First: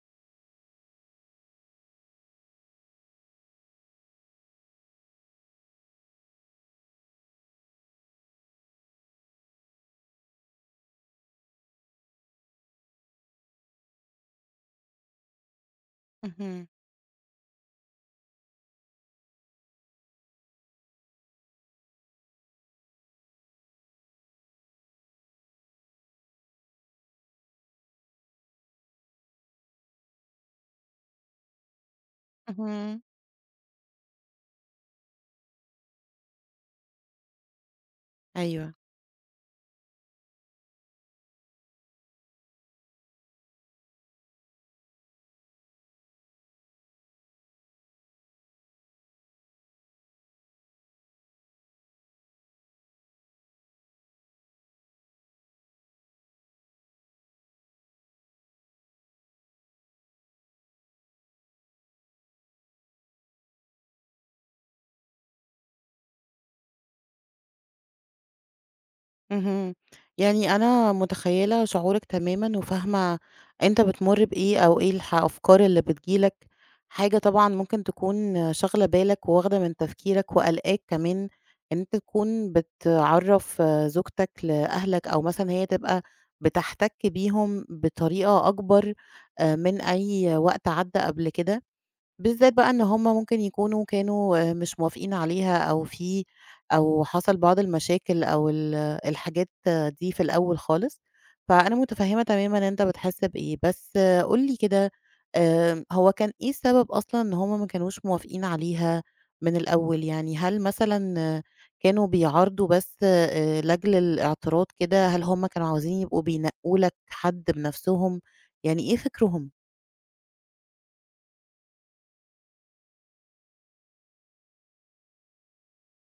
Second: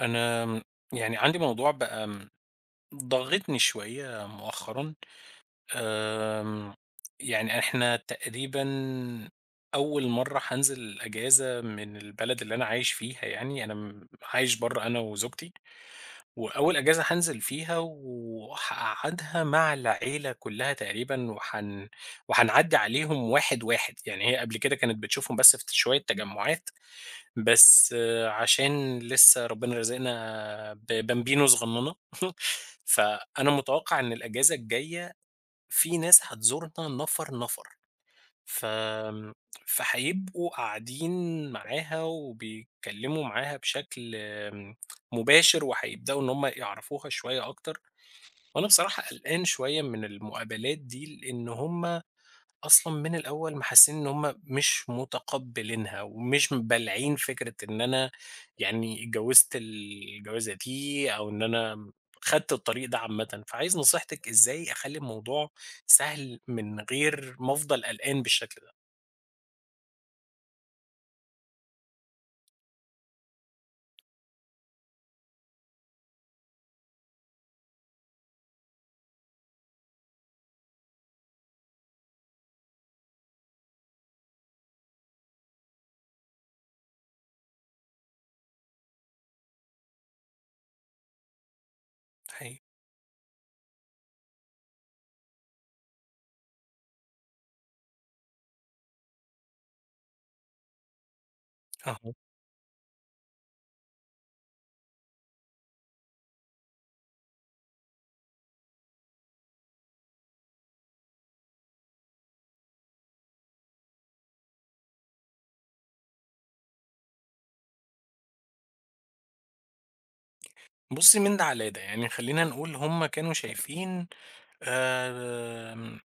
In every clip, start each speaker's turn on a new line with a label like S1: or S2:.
S1: أنا عندي موضوع بقى ضاغطني شوية مؤخرا، أم، يعني احنا تقريبا أول مرة هنزل الأجازة من البلد اللي أنا عايش فيها. يعني أنا عايش بره أنا وزوجتي،
S2: اهم،
S1: وأول أجازة هنزل فيها وهقعدها مع العيلة كلها تقريبا، وهنعدي عليهم واحد واحد. يعني هي قبل كده كانت بتشوفهم بس في شوية تجمعات، بس آه، عشان لسه ربنا رازقنا ببامبينو صغنّنة،
S2: اهم،
S1: فأنا متوقع إن الأجازة الجاية في ناس هتزورنا، نَفَر، نَفَر، ف
S2: أيوه،
S1: آمم، فهيبقوا قاعدين معاها وبيتكلّموا معاها بشكل مباشر، وهيبدؤوا إن هم يعرفوها شوية أكتر. وأنا بصراحة قلقان شوية من المقابلات دي، لإن هم أصلًا من الأول محسّسني إن هُم مش متقبّلينها ومش مبالعين فكرة إن أنا يعني اتجوّزت الجوازة دي، أو إن أنا خدت الطريق ده عامةً. فعايز نصيحتِك إزاي أخلّي الموضوع سهل من غير ما أفضل قلقان بالشكل ده؟
S2: اهم، يعني أنا متخيّلة شعورك تمامًا وفاهمة أنت بتمُر بإيه أو إيه الأفكار اللي بتيجي لك. حاجة طبعًا ممكن تكون شاغلة بالك وواخدة من تفكيرك وقالقاك كمان إن أنت تكون بتعرّف زوجتك لأهلك أو مثلًا هي تبقى بتحتَك بيهم بطريقة أكبر من أي وقت عدّى قبل كده. بالذات
S1: حقيقي.
S2: بقى إن هُم ممكن يكونوا كانوا مش موافقين عليها أو حصل بعض المشاكل أو الحاجات دي في الأول خالص. فأنا
S1: أها.
S2: متفهمة تمامًا ان أنت بتحس بإيه، بس قُل لي كده. هو كان إيه السبب أصلًا إن هُم ما كانوش موافقين عليها من الأول؟ يعني هل مثلًا كانوا بيعارضوا بس لأجل الاعتراض كده، هل هُم كانوا عاوزين يبقوا بينقّوا لك حد بنفسهم، يعني إيه فكرهم؟
S1: بُصّي، من ده على ده، يعني خلّينا نقول هُم كانوا شايفين آمم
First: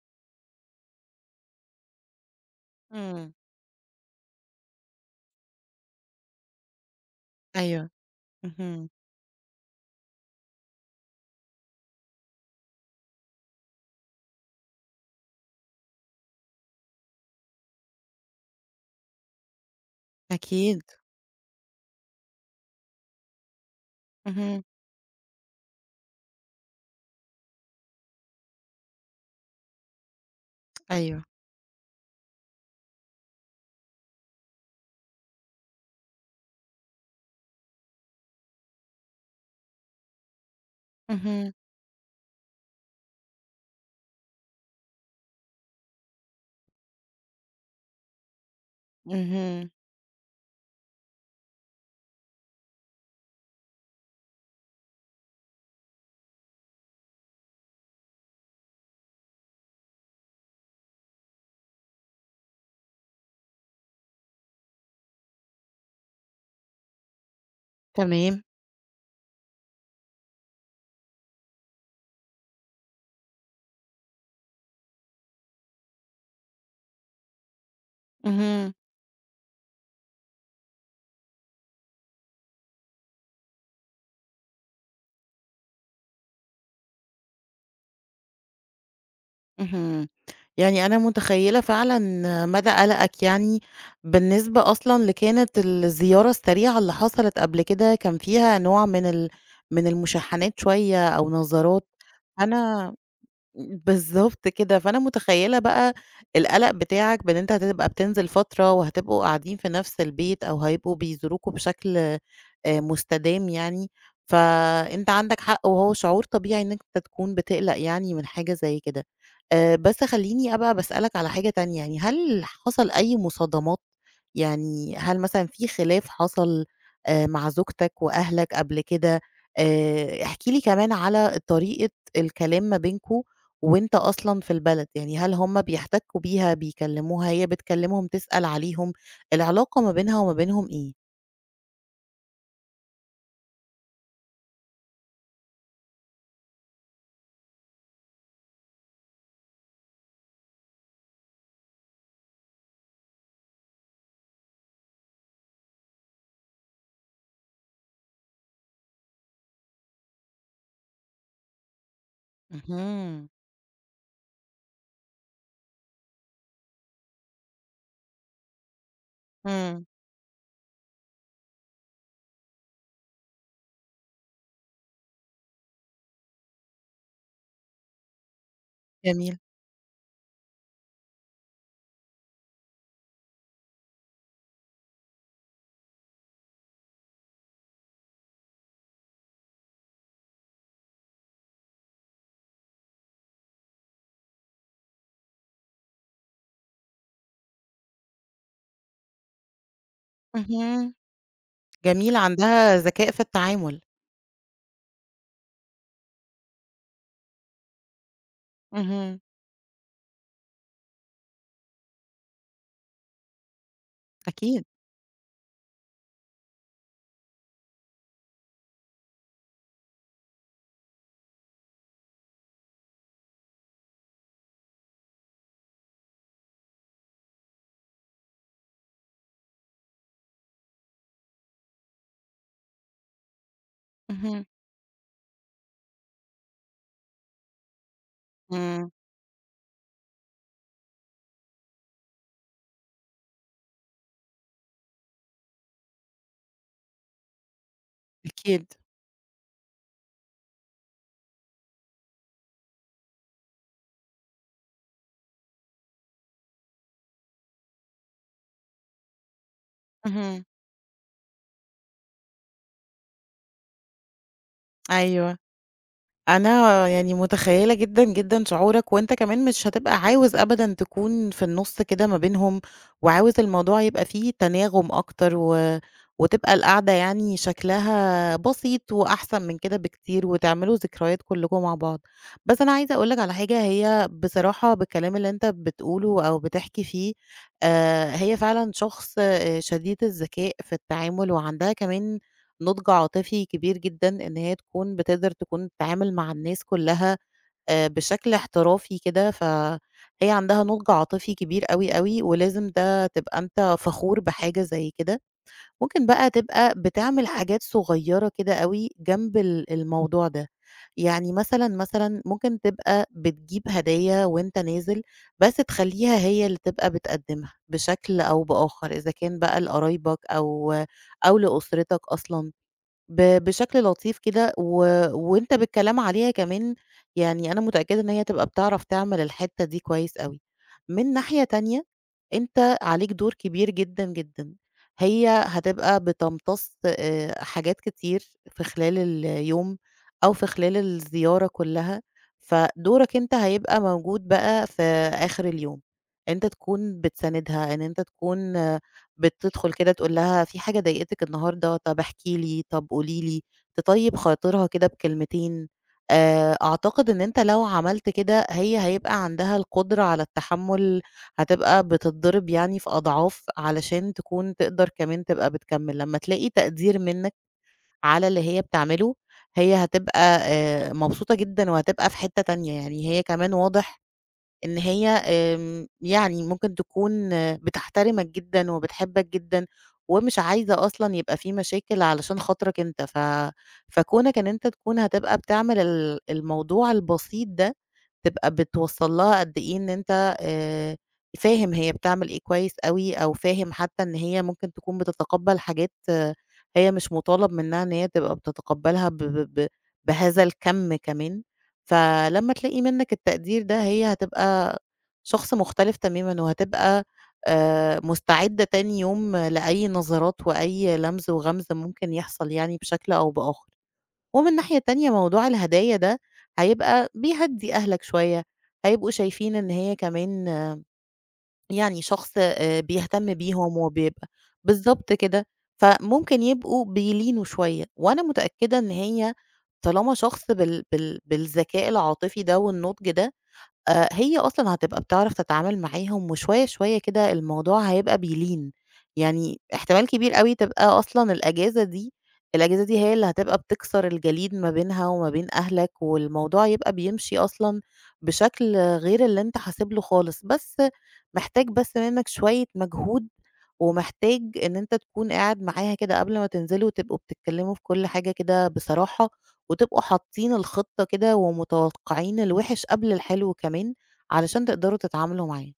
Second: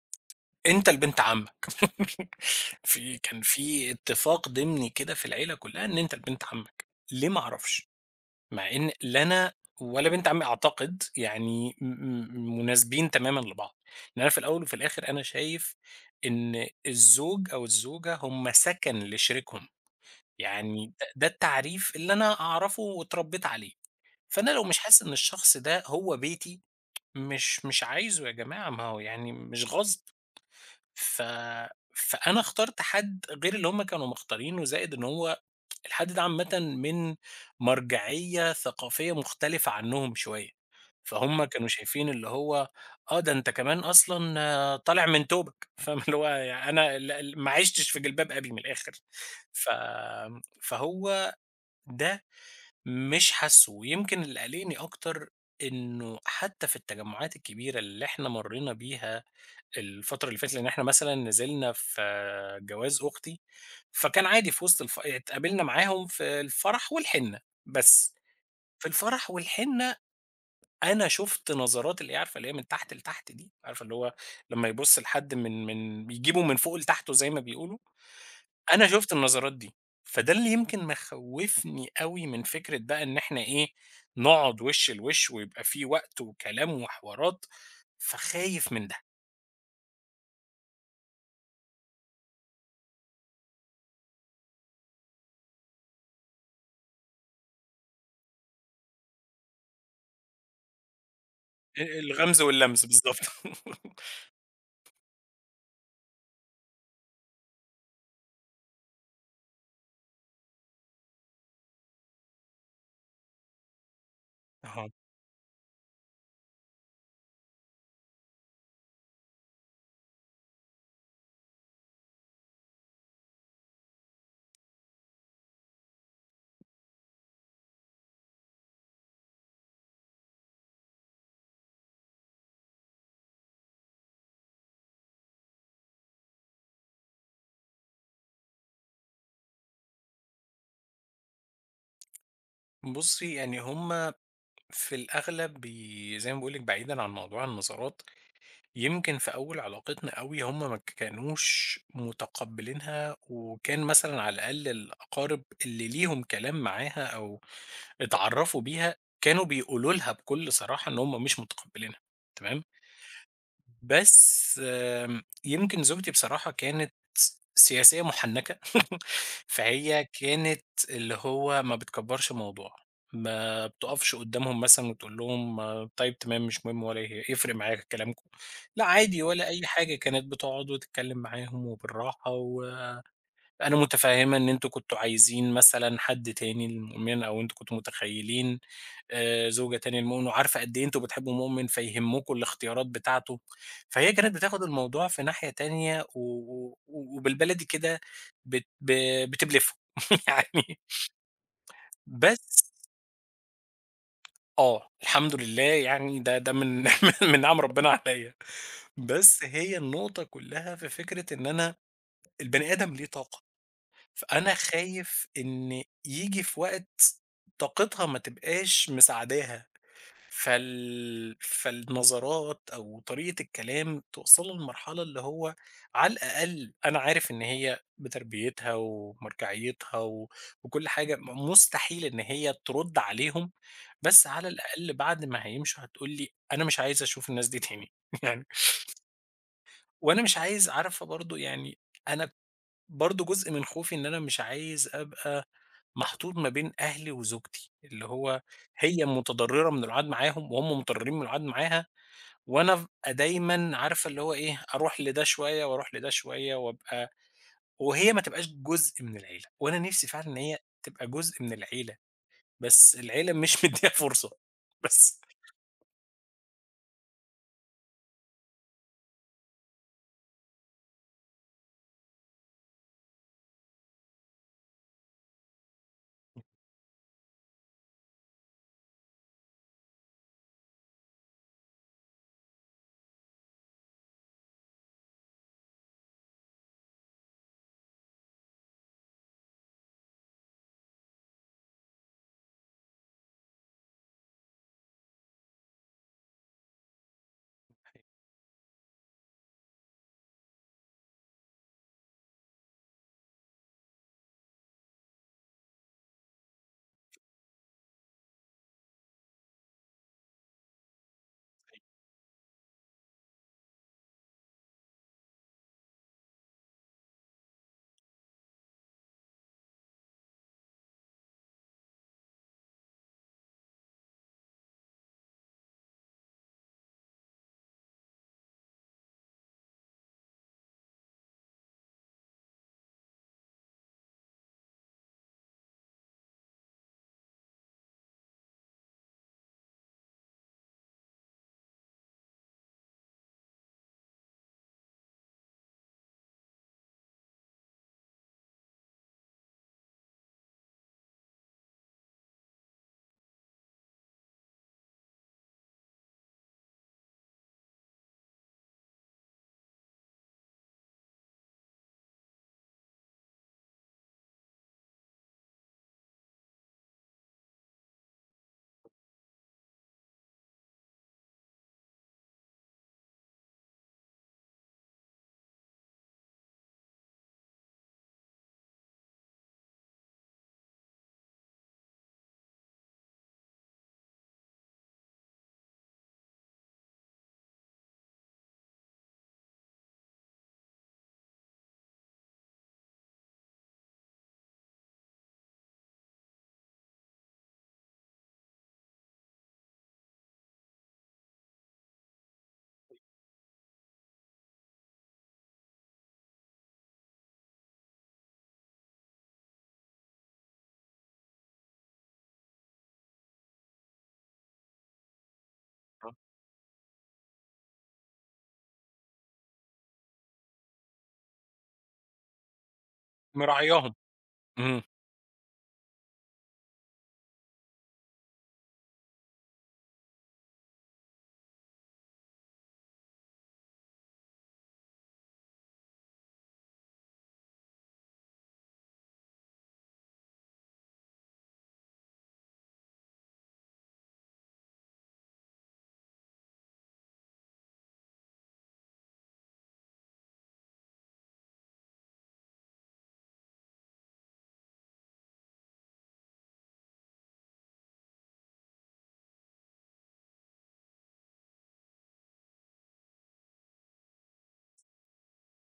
S1: أنت لبنت عمك.
S2: إمم،
S1: كان في اتفاق ضمني كده في العيلة كلّها إن أنت لبنت عمك، ليه ما أعرفش،
S2: أيوه،
S1: مع
S2: اهم.
S1: إن لا أنا ولا بنت عمي أعتقد يعني م م مناسبين تمامًا لبعض. لأن أنا في الأول وفي الآخر أنا شايف إن الزوج أو الزوجة هم سكن لشريكهم.
S2: أكيد،
S1: يعني ده التعريف اللي أنا أعرفه واتربيت عليه. فأنا لو
S2: اهم،
S1: مش حاسس إن الشخص ده هو بيتي، مش مش عايزه يا جماعة، ما هو يعني مش غصب. ف
S2: أيوه،
S1: فأنا اخترت حد غير اللي هم كانوا مختارينه، زائد إن هو الحد ده عامةً من مرجعية ثقافية مختلفة عنهم شوية. فهُم
S2: اهم،
S1: كانوا شايفين اللي هو آه، ده أنت كمان أصلًا آه، طالع من توبك، فاهم اللي هو، يعني أنا ال ال ما عِشتش في جلباب أبي من الآخر. ف
S2: اهم،
S1: فهو ده مش حاسُّه. ويمكن اللي قلقني أكتر إنه حتى في التجمعات الكبيرة اللي إحنا مرّينا بيها الفترة اللي فاتت، لإن إحنا مثلًا نزلنا في جواز أختي، فكان عادي في وسط اتقابلنا معاهم في الفرح والحنة، بس
S2: تمام،
S1: في الفرح والحنة أنا شُفت نظرات، اللي هي عارفة اللي هي من تحت لتحت دي، عارفة اللي هو لمّا يبُص لحد من بيجيبه من فوقه لتحته زي ما بيقولوا.
S2: اهم،
S1: أنا شُفت النظرات دي. فده اللي يمكن مخوّفني أوي من فكرة بقى إن إحنا إيه، نقعد وِش لوِش ويبقى في وقت وكلام وحوارات. فخايف من ده.
S2: اهم، يعني أنا متخيّلة فعلًا مدى قلقك، يعني بالنسبة أصلًا لكانت الزيارة السريعة اللي حصلت قبل كده كان فيها نوع من من المشاحنات شوية أو نظرات.
S1: الغمز واللمس
S2: أنا
S1: بالضبط.
S2: بالضبط كده، فأنا متخيّلة بقى القلق بتاعك بإن أنت هتبقى بتنزل فترة وهتبقوا قاعدين في نفس البيت أو هيبقوا بيزوروكوا بشكل مستدام يعني.
S1: أها.
S2: فأنت عندك حق وهو شعور طبيعي إنك أنت تكون بتقلق يعني من حاجة زي كده. بس خلّيني أبقى باسألك على حاجة تانية، يعني هل حصل أي مصادمات؟ يعني هل مثلًا في خلاف حصل مع زوجتك وأهلك قبل كده؟ احكِ لي كمان على طريقة الكلام ما بينكم وأنت أصلًا في البلد، يعني هل هُم بيحتكّوا بيها، بيكلّموها، هي بتكلّمهم تسأل عليهم، العلاقة ما بينها وما بينهم إيه؟
S1: بُصّي، يعني هُم في الأغلب زي ما باقول لِك بعيدًا عن موضوع النظرات، يمكن في أول علاقتنا أوي هُم ما كانوش متقبّلينها، وكان مثلًا على الأقل الأقارب اللي ليهم كلام معاها أو اتعرّفوا بيها، كانوا بيقولوا لها بكل صراحة إن هُم مش متقبّلينها، تمام؟
S2: اهم،
S1: بس آمم، يمكن زوجتي بصراحة كانت سياسية مُحنّكة.
S2: إمم،
S1: فهي كانت اللي هو ما بتكبّرش الموضوع، ما بتقفش قدّامهم مثلًا وتقول لهم آه، طيب تمام مش مهم ولا يفرق معايا كلامكم، لأ عادي
S2: جميل.
S1: ولا أي حاجة. كانت بتقعد وتتكلّم معاهم وبالراحة و أنا متفهّمة إن أنتم كنتم عايزين مثلًا حد تاني لمؤمن، أو أنتم كنتم متخيّلين زوجة تانية لمؤمن، وعارفة قد إيه أنتم بتحبّوا مؤمن، فيهمّكم الاختيارات بتاعته. فهي كانت بتاخد الموضوع في ناحية تانية و وبالبلدي كده بت ب بتبلفه يعني.
S2: اهم. جميل،
S1: بس
S2: عندها ذكاء في التعامل.
S1: آه، الحمد لله، يعني ده ده من من نعم ربنا عليّا.
S2: اهم.
S1: بس هي النقطة كلّها في فكرة إن أنا البني آدم ليه طاقة. فأنا
S2: أكيد.
S1: خايف إن ييجي في وقت طاقتها ما تبقاش مساعداها، فالنظرات أو طريقة الكلام توصّلها لمرحلة اللي هو، على الأقل أنا عارف إن هي بتربيتها ومرجعيتها و وكل حاجة مستحيل إن هي ترُد عليهم، بس
S2: اهم،
S1: على الأقل بعد ما هيمشوا هتقول لي: "أنا مش عايزة أشوف الناس دي تاني." يعني.
S2: إمم.
S1: وأنا مش عايز، عارفة برضه يعني، أنا برضه جزء من خوفي إن أنا مش عايز أبقى محطوط ما بين أهلي وزوجتي، اللي هو
S2: أكيد.
S1: هي متضرّرة من القعاد معاهم وهُم متضرّرين من القعاد معاها، وأنا أبقى دايمًا عارفة اللي هو إيه، أروح لده شوية وأروح لده شوية وأبقى، وهي ما تبقاش جزء من العيلة. وأنا نِفْسي فعلًا إن
S2: اهم.
S1: هي تبقى جزء من العيلة، بس العيلة مش مدّياها فرصة. بس
S2: أيوه. أنا يعني متخيّلة جدًا، جدًا شعورك، وأنت كمان مش هتبقى عاوز أبدًا تكون في النُص كده ما بينهم، وعاوز الموضوع يبقى فيه تناغم أكتر، و وتبقى القعدة يعني شكلها بسيط وأحسن من كده بكتير، وتعملوا ذكريات كلّكم مع بعض. بس أنا عايزة أقول لك على حاجة، هي بصراحة بالكلام اللي أنت بتقوله أو بتحكي فيه، هي فعلًا شخص شديد الذكاء في التعامل، وعندها كمان نضج عاطفي كبير جدًا إن هي تكون بتقدر تكون تتعامل مع الناس كلّها بشكل احترافي كده، فهي عندها نضج عاطفي كبير أوي، أوي، ولازم ده تبقى أنت فخور بحاجة زي كده. ممكن بقى تبقى بتعمل حاجات صغيّرة كده أوي جنب الموضوع ده. يعني مثلًا ممكن تبقى بتجيب هدايا وأنت نازل، بس تخلّيها هي اللي تبقى بتقدّمها بشكل أو بآخر، إذا كان بقى لقرايبك أو لأسرتك أصلًا. بشكل لطيف كده، و وأنت بالكلام عليها كمان، يعني أنا متأكدة إن هي هتبقى بتعرف تعمل الحتّة دي كويس أوي. من ناحية تانية، أنت عليك دور كبير جدًا، جدًا. هي هتبقى بتمتص حاجات كتير في خلال اليوم أو في خلال الزيارة كلّها، فدورك أنت هيبقى موجود بقى في آخر اليوم. أنت تكون بتساندها، إن أنت تكون بتدخل كده تقول لها في حاجة ضايقتِك النهارده، طب احكي لي، طب قولي لي، تطيّب خاطرها كده بكلمتين. أعتقد إن أنت لو عملت كده هي هيبقى عندها القدرة على التحمُّل، هتبقى بتتضرب يعني في أضعاف علشان تكون تقدر كمان تبقى بتكمّل. لمّا تلاقي تقدير منّك على اللي هي بتعمله، هي هتبقى مبسوطة جدًا وهتبقى في حتّة تانية، يعني هي كمان واضح إن هي يعني ممكن تكون بتحترمك جدًا وبتحبك جدًا، ومش عايزة أصلًا يبقى في مشاكل علشان خاطرك أنت. فكونك إن أنت تكون هتبقى بتعمل الموضوع البسيط ده تبقى بتوصّل لها قد إيه إن أنت فاهم هي بتعمل إيه كويس أوي، أو فاهم حتى إن هي ممكن تكون بتتقبّل حاجات هي مش مطالب منها إن هي تبقى بتتقبّلها ب ب ب بهذا الكَم كمان، فلمّا تلاقي منّك التقدير ده هي هتبقى شخص مختلف تمامًا، وهتبقى مستعدة تاني يوم لأي نظرات وأي لمْز وغَمْز ممكن يحصل يعني بشكل أو بآخر. ومن ناحية تانية موضوع الهدايا ده هيبقى بيهدّي أهلك شوية، هيبقوا شايفين إن هي كمان يعني شخص بيهتم بيهم
S1: مراعياهم.
S2: وبيبقى.
S1: إمم.
S2: بالضبط كده، فممكن يبقوا بيلينوا شوية، وأنا متأكدة إن هي طالما شخص بالذكاء العاطفي ده والنضج ده هي أصلًا هتبقى بتعرف تتعامل معاهم، وشوية، شوية كده الموضوع هيبقى بيلين. يعني احتمال كبير أوي تبقى أصلًا الأجازة دي هي اللي هتبقى بتكسر الجليد ما بينها وما بين أهلك، والموضوع يبقى بيمشي أصلًا بشكل غير اللي أنت حاسب له خالص، بس محتاج بس منّك شوية مجهود، ومحتاج إن أنت تكون قاعد معاها كده قبل ما تنزلوا، وتبقوا بتتكلموا في كل حاجة كده بصراحة، وتبقوا حاطين الخطة كده ومتوقعين الوِحِش قبل الحلو كمان، علشان تقدروا تتعاملوا معاه.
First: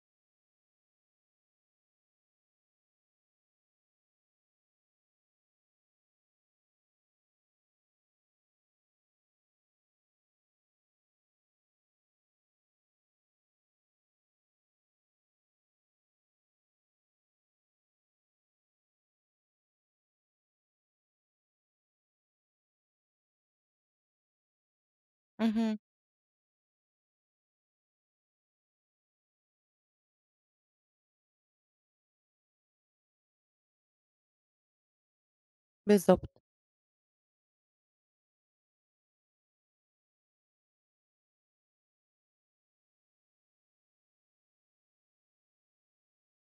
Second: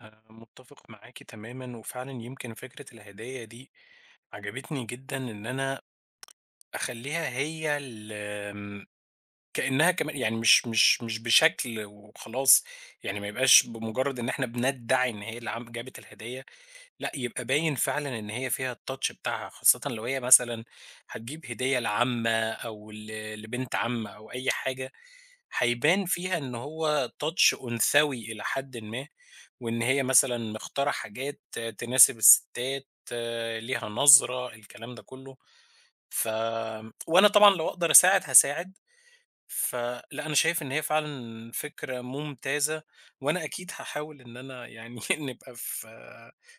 S1: أنا مُتّفق معاكِ تمامًا، وفعلًا يمكن فكرة الهدايا دي عجبتني جدًا. إن أنا أخلّيها هي ال آمم كأنها كمان، يعني مش مش بشكل وخلاص، يعني ما يبقاش بمجرّد إن إحنا بندّعي إن هي اللي جابت الهدية، لأ يبقى باين فعلًا إن هي فيها الtouch بتاعها، خاصةً لو هي مثلًا هتجيب هدية لعمّة أو لبنت عم أو أي حاجة،
S2: اهم،
S1: هيبان فيها إن هو touch أنثوي إلى حدٍ ما، وإن هي مثلًا مختارة حاجات تناسب الستات، آه، ليها نظرة، الكلام ده كلّه. ف
S2: بالضبط،
S1: وأنا طبعًا لو أقدر أساعد هاساعد. فلأ، أنا شايف إن هي فعلًا فكرة ممتازة. وأنا أكيد هاحاول إن أنا يعني نبقى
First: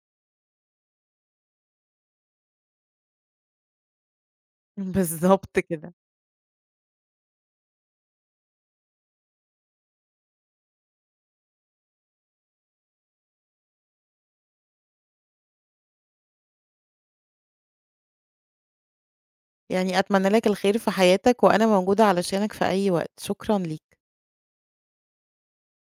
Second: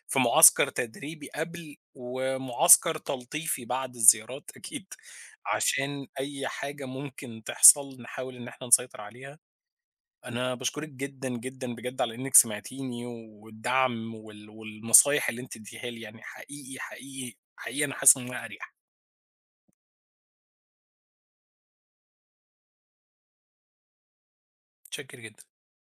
S1: في معسكر تدريبي قبل، ومعسكر تلطيفي بعد الزيارات أكيد،
S2: بالضبط كده.
S1: عشان أي حاجة ممكن تحصل نحاول إن إحنا نسيطر عليها. أنا باشكرِك جدًا، جدًا بجد على إنِّك سمعتيني، والدعم وال والنصايح اللي أنتِ اديتيها لي، يعني حقيقي، حقيقي، حقيقي أنا حاسس إن أنا أريح.
S2: يعني أتمنى لك الخير في حياتك، وأنا موجودة علشانك في أي وقت، شكرًا ليك.
S1: متشكر جدًا.